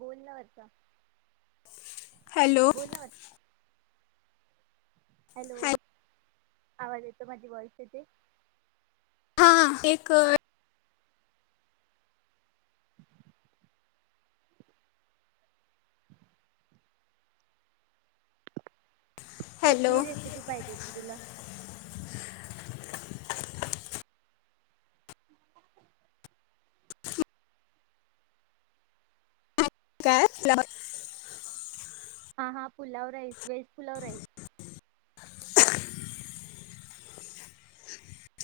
बोल न आता हॅलो हॅलो हॅ- आवाज येतो, माझी व्हॉईस येते. हा एक [inaudible] हॅलो कसली रेसिपी पाहिजे होती तुला काय [unintelligible] हा हा pulao rice veg pulao rice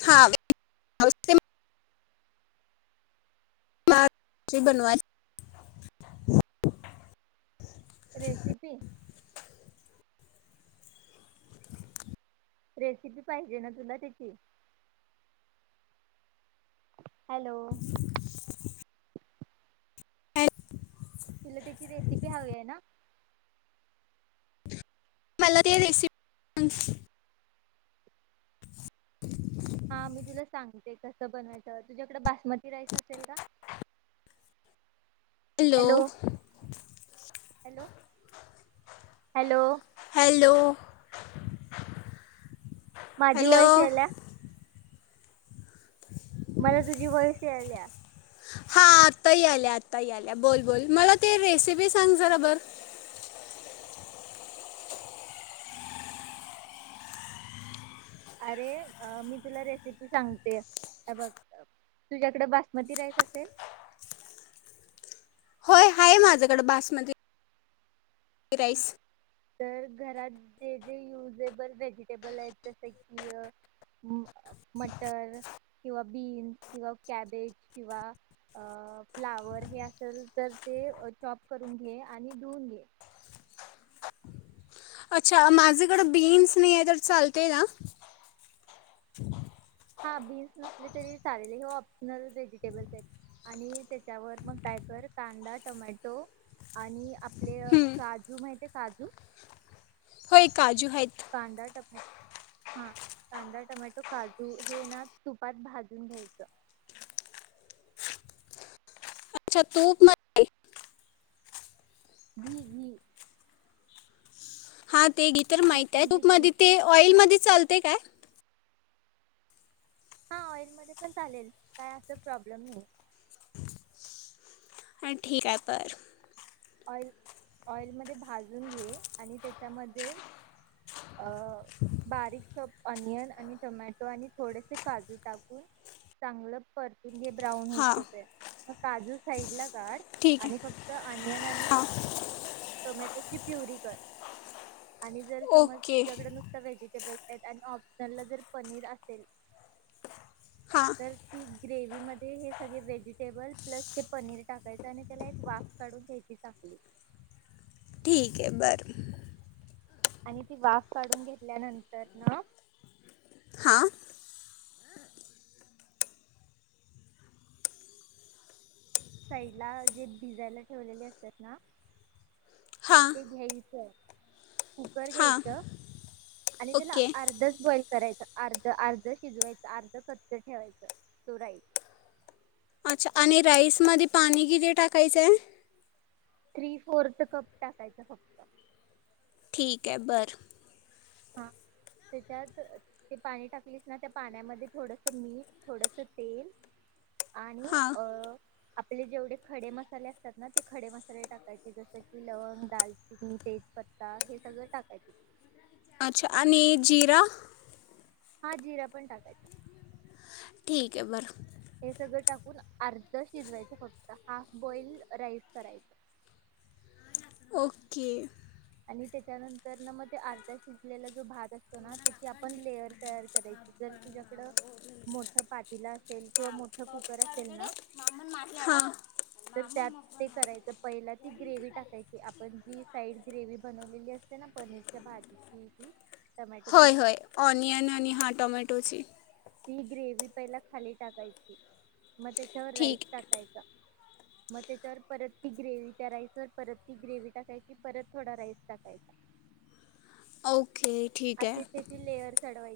हा [unintelligible] [unintelligible] रेसिपी रेसिपी पाहिजे ना तुला त्याची? हॅलो एक तुला त्याची रेसिपी हवी आहे ना मला ते रेसिपी [unintelligible] [inaudible] हा मी तुला सांगते कस बनवायचं, तुझ्याकडे बासमती राईस असेल का? हॅलो हॅलो हॅलो हॅलो माझी हॅलो वॉईस यायल्या [inaudible] मला तुझी [inaudible] यायला हा आत्ताही आल्या आताही आल्या बोल बोल मला ते रेसिपी सांग जरा हा बर अरे मी तुला रेसिपी सांगते बघ तुझ्याकडे बासमती राईस असेल.. होय आहे माझ्याकड बासमती. राईस.. तर घरात जे जे युजेबल व्हेजिटेबल आहेत जसे की.... मटर किंवा बीन्स किंवा कॅबेज किंवा अ अ फ्लावर हे असेल तर ते चॉप करून घे आणि धुऊन घे. अच्छा माझ्याकडे बीन्स नाही आहे तर चालतय ना... हा बीन्स नसले तरी चालेल हे ऑप्शनल व्हेजिटेबल्स आहेत आणि त्याच्यावर मग काय कर कांदा टोमॅटो आणि आपले काजू माहिती आहे..... काजू होय काजू आहेत कांदा टफॅट हा कांदा टोमॅटो काजू हे ना तुपात भाजून घ्यायचं अच्छा तूप मध्ये ह ह हा ते डिटेल माहित आहे म्हणजे तूप घी मध्ये ते ऑइल मध्ये चाल ते काय... हा ऑइल मध्ये पण चालेल काय असं प्रॉब्लेम नाही.... ठीक आहे बर ऑल ऑइल मध्ये भाजून घे आणि त्याच्यामध्ये..... अं बारीक शब.. ऑनियन आणि टोमॅटो आणि थोडेसे काजू टाकून चांगलं परतून... ते ब्राऊन होऊस हां तोपर्यंत काजू साईड ला काढ ठीक आहे आणि फक्त ओनियन हां टोमॅटोची प्युरी कर.... आणि जर समज ओके तुझ्याकड नुसत व्हेजी हे बघ [unintelligible] ऑप्शनल ला जर पनीर असेल हां तर ती ग्रेव्ही मध्ये हे सगळे व्हेजिटेबल.... प्लस ते पनीर टाकायचं आणि त्याला एक वाफ काढून घ्यायची.... टाकली. ठीक आहे बरं आणि ती वाफ काढून घेतल्यानंतर न हां साइड ला जे भिझायला ठेवलेले असतात ना हां ते घ्यायचं कुकर हां घ्यायचं आणि त्याला ओके अर्धच बॉइल करायचं.... आर्ध आर्ध शिजवायच आर्ध कच्च ठेवायचं तो राई अच्छा आणि राईसमध्ये पाणी किती टाकायचंय... थ्री फोर्थ कप टाकायचं फक्त ठीक आहे बरं हा त्याच्यात ते पाणी टाकलीस ना त्या पाण्यामध्ये थोडस मीठ थोडस तेल आणि हां अ आप आपले जेवढे खडे मसाले असतात ना ते खडे मसाले टाकायचे जस की लवंग दालचिनी तेजपत्ता हे सगळ टाकायचे.... अच्छा आणि आणि जिरा हा जिरा पण टाकायचा.. ठीक आहे बरं.. सगळं टाकून अर्ध शिजवायचं फक्त हाफ बॉइल राईस करायच. ओके आणि त्याच्यानंतर ना मग ते अर्धा शिजलेला जो भात करतो ना त्याची आपण लेयर तयार करायची जर तुझ्याकड मोठ पातेल अस सेल [unintelligible] तर त्यात ते करायचं पहिला ती ग्रेवी टाकायची आपण जी साईड ग्रेवी बनवलेली असते ना पनीरच्या भाजीची ती टमॅटो ची होय होय ऑनियन आणि हा हां टोमॅटोची ती ग्रेवी पहिला खाली टाकायची... म त्याच्यावर राईस ठीक टाकायचा.... म त्याच्यावर परत ती ग्रेवी करायचं परत ती ग्रेवी टाकायची परत थोडा राईस टाकायचा. औ असे तेथील लेअर चढवाय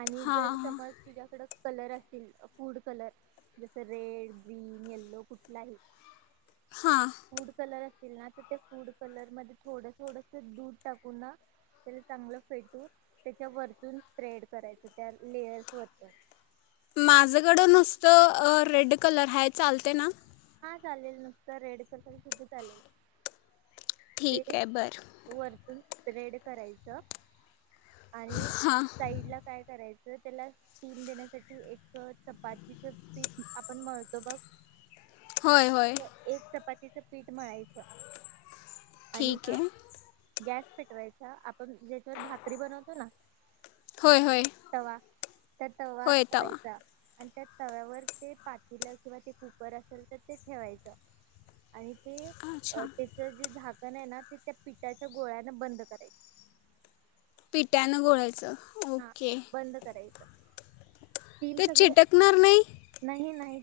आणि जर हां समज तुझाकडं कलर असतील फूड कलर जस रेड ग्रीन येल्लो कुठलाही हां हां फूड कलर ना तर ते फूड कलर मध्ये थोडं थोडस दूध टाकू ना त्याला चांगलं फेटून त्याच्या वरतून स्प्रेड करायच त्या लेयर्स वरत माझकडं नुसतं रेड कलर हाय चालतय ना हा चालेल नुसत रेड कलर सुद्धा चालेल ठीक ते आहे बरं वरतून रेड करायचं आणि हां साईड ला काय कराय तर त्याला स्टीम देण्यासाठी एक चपातीच पीठ आपण मळतो बघ होय होय एक चपातीचं पीठ मळायचं आणि ठीक ना ये गॅस पेटवायचा आपण ज्याच्यावर भाकरी बनवतो ना होय होय त्यात तवा होय तवा ठेवायचा... आणि त्या तव्यावर ते पातील किंवा ते कु.... र असेल तर ते ठेवायचं आणि.... ते अच्छा अ त्याच जे झाक.. पण आहे ना ते त्या पिठाच्या गोळ्याने बंद करायची.... पिठान घोळायच.... हा बंद करायचं.... स्टीम ते चिटकणार नाही...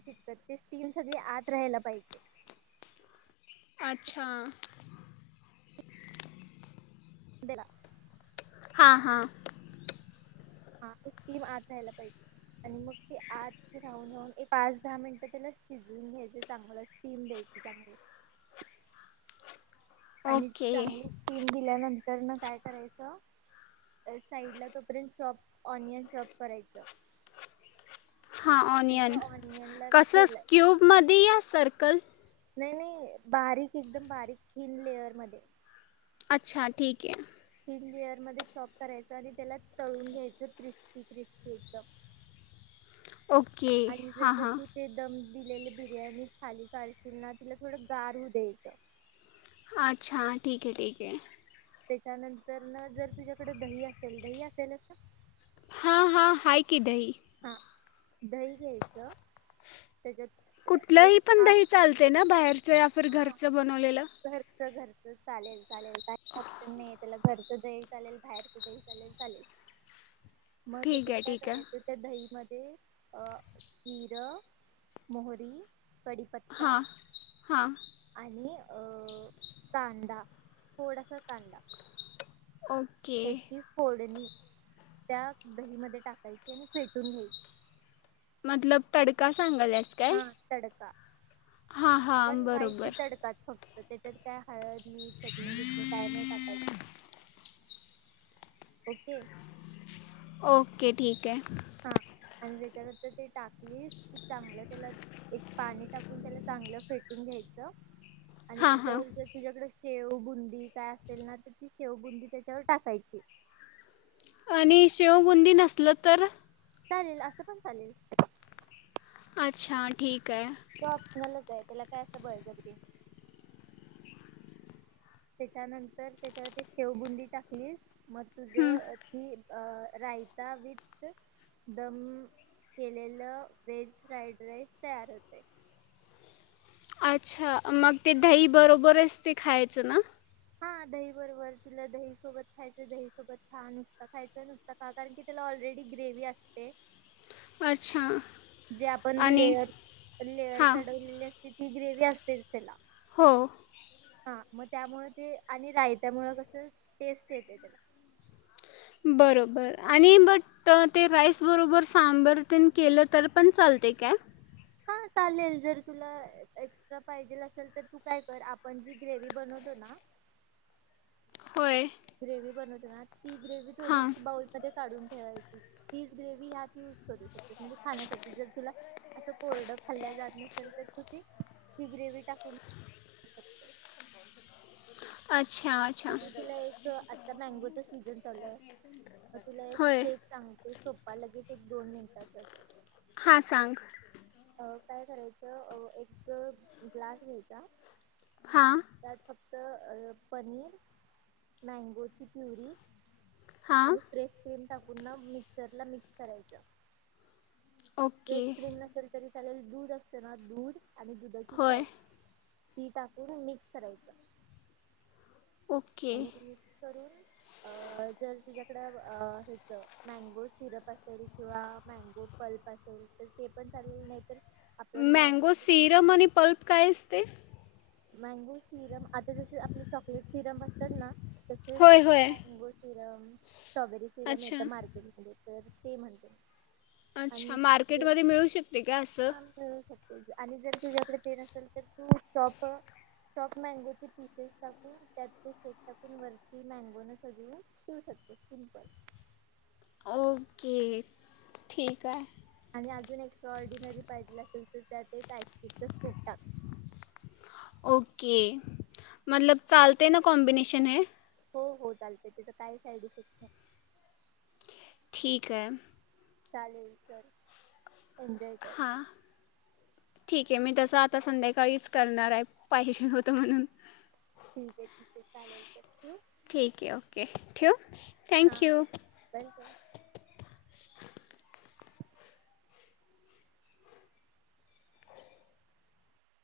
त्याची स्टीम सगळी आत राहायला पाहिजे अच्छा देना हा हा हा ती स्टीम आत राहायला पाहिजे आणि मग ते आत राहून राहून एक पाच दहा मिनिटं त्याला शिजून घ्यायचे चांगलं स्टीम द्यायची चांगली आणि ओके चांगली स्टीम दिल्यानं... तर मग काय करायचं.... साईड ला तोपर्यंत चॉप ऑनियन चॉप करायचं.... हा आणि त्या ऑनियन ऑनियनला ना कस तेल स्कूब मध्ये या सर्कल नाही नाही बारीक एकदम बारीक थीन लेअर मध्ये.... अच्छा ठीक हे थीन लेअर मध्ये चॉप करायच आणि त्याला तळून घ्यायच क्रिस्पी क्रिस्पी एकदम...... ओके हां हां.... केलेली बिर्याणी खाली काढशील ना तिला थोडं गार होऊ द्यायचं.... हा अच्छा ठीक हे ठीक हे त्याच्यानंतर ना जर तुझ्याकडे दही अस.... जर दही असेल असं. हां हां हाय की दही हा दही घ्यायचं त्याच्यात एक कुठलंही पण हाफ दही चालते ना बाहेरचे.... पर घरचं बनवलेलं.... घरचच चालेल चालेल काही प्रॉब्लेम नाही त्याला घरचं..... दही चालेल बाहेरच दही चालेल चालेल..... मग ठीक त्याच्यात आहे काय ठीक आहे करायचं त्या दही म.. अ जिर, मोहरी कडीपत्ता हां हां आणि अ कांदा थोडासा कांदा ओके ह्याची फोडणी त्या दहीमध्ये टाकायची आणि फेटून घ्यायची मतलब तडका सांगाल्यास काय हा तडका हां पण हां वाईच बरोबर तडका फक्त त्याच्यात काय हळद मीठ चटणी बिटणी काय नाही टाकायची ओके ओके ठीक आहे हा आणि त्याच्यानंतर ते टाकली की चांगलं त्याला एक पाणी टाकून त्याला चांगलं फेटून घ्यायचं आणि हां हां त्याच्यावर तर तुझ्याकडे शेव बुंदी काय असेल ना ती शेवबुंदी त्याच्यावर टाकायची आणि शेवगुंदी नसल तर? चालेल असं पण चालेल. अच्छा ठीक आहे तो आपल्याला जायच त्याला काय असं बळजबरी त्याच्यानंतर त्याच्यावरती शेवबुंदी टाकलीस मग तुझ हं. ती रायता विथ दम केलेलं वेज फ्राईड राईस तयार होते अच्छा मग ते दही बरोबर असते खायचं ना हा दही बरोबर तुला दही सोबत खायचं दही सोबत खा नुसत खायचं नुसत खा कारण की तला ऑलरेडी ग्रेवी असते अच्छा जे आपण आणि लेअर लेअर हां चढवलेले ति ग्रेवी असतेच त्यात हो हा मग त्यामुळे आणि रायत्यामुळ कस टेस्ट येते त्याला बरोबर आणि बट ते राईस बरोबर सांबर केलं तर पण चालते काय हा चालेल जर तुला एक्स्ट्रा पाहिजेल असेल तर तू काय कर आपण जी ग्रेव बनवतो ना होय ग्रेवी बनवते ना ती ग्रेवी थोडी हां इ बाउल मध्ये काढून ठेवायची तीच ग्रेव्ही ह्यात यूज करू शकते म्हणजे खाण्यासाठी जर तुला असं कोरड खाल्ल्या जात नसेल तर तुझ ही ग्रेवी टाकून अच् आणि तुला एक आता मँगोचा सीझन चालूय म तुला एक होय केक सांगते सोपा लगेच दोन मिनिटांचच हा सांग काय करायचं एक ग्लास घ्यायचा. हां त्यात फक्त अ पनीर मॅगोची प्युरी हां आणि फ्रेश क्रीम टाकून ना मिक्सरला मिक्स करायचं फ्रेश ओके क्रीम नसेल तरी दूध असते ना दूध आणि दुधाची होय साय ती टाकून मिक्स करायचं ओके आणि मिक्स करून अ जर तुझ्याकड अ ह्याच मॅगो सिरप असेल किंवा मँगो पल्प असेल तर ते पण चालेलं नाही तर आपण मॅगो मँगो सिरम आणि पल्प काय असते. मॅगो सिरम आता जस आपले चॉकलेट सिरम असतात ना तसेच होय होय मँगो सिरम स्ट्रॉबेरी सिरम येत अच्छा मार्केटमध्ये तर ते म्हणते अच्छा आणि जर मार्केटमध्ये मिळू शकते काय असं हा मिळू शकते आणि जर तुझ्याकडे ते नसेल तर तू चॉक चोप चॉप मँगोचे पिसेस टाकून त्याचे मिल्क शेक टाकून वरती मँगोने सजवून ठेवू शकते सिपल ओके ठीक आहे आणि अजून एक्स्ट्रा ऑर्डिनरी पाहिजेल असेल तर त्यात एक आईस क्यूब चा क्यूब टाक. ओके मतलब चालते ना कॉम्बिनेशन हे हो हो चालतय त्याचा काही साईड इफेक्ट नाही ठीक आहे चालेल चल एन्जॉय कर हां ठीक आहे मी तसं आता संध्याकाळीच करणार आहे पाहिजे होत म्हणून ठीक आहे ठीक आहे चालेल ठेवू ठीक आहे ओके ठेऊ हां थँक्यू [inaudible] [unintelligible]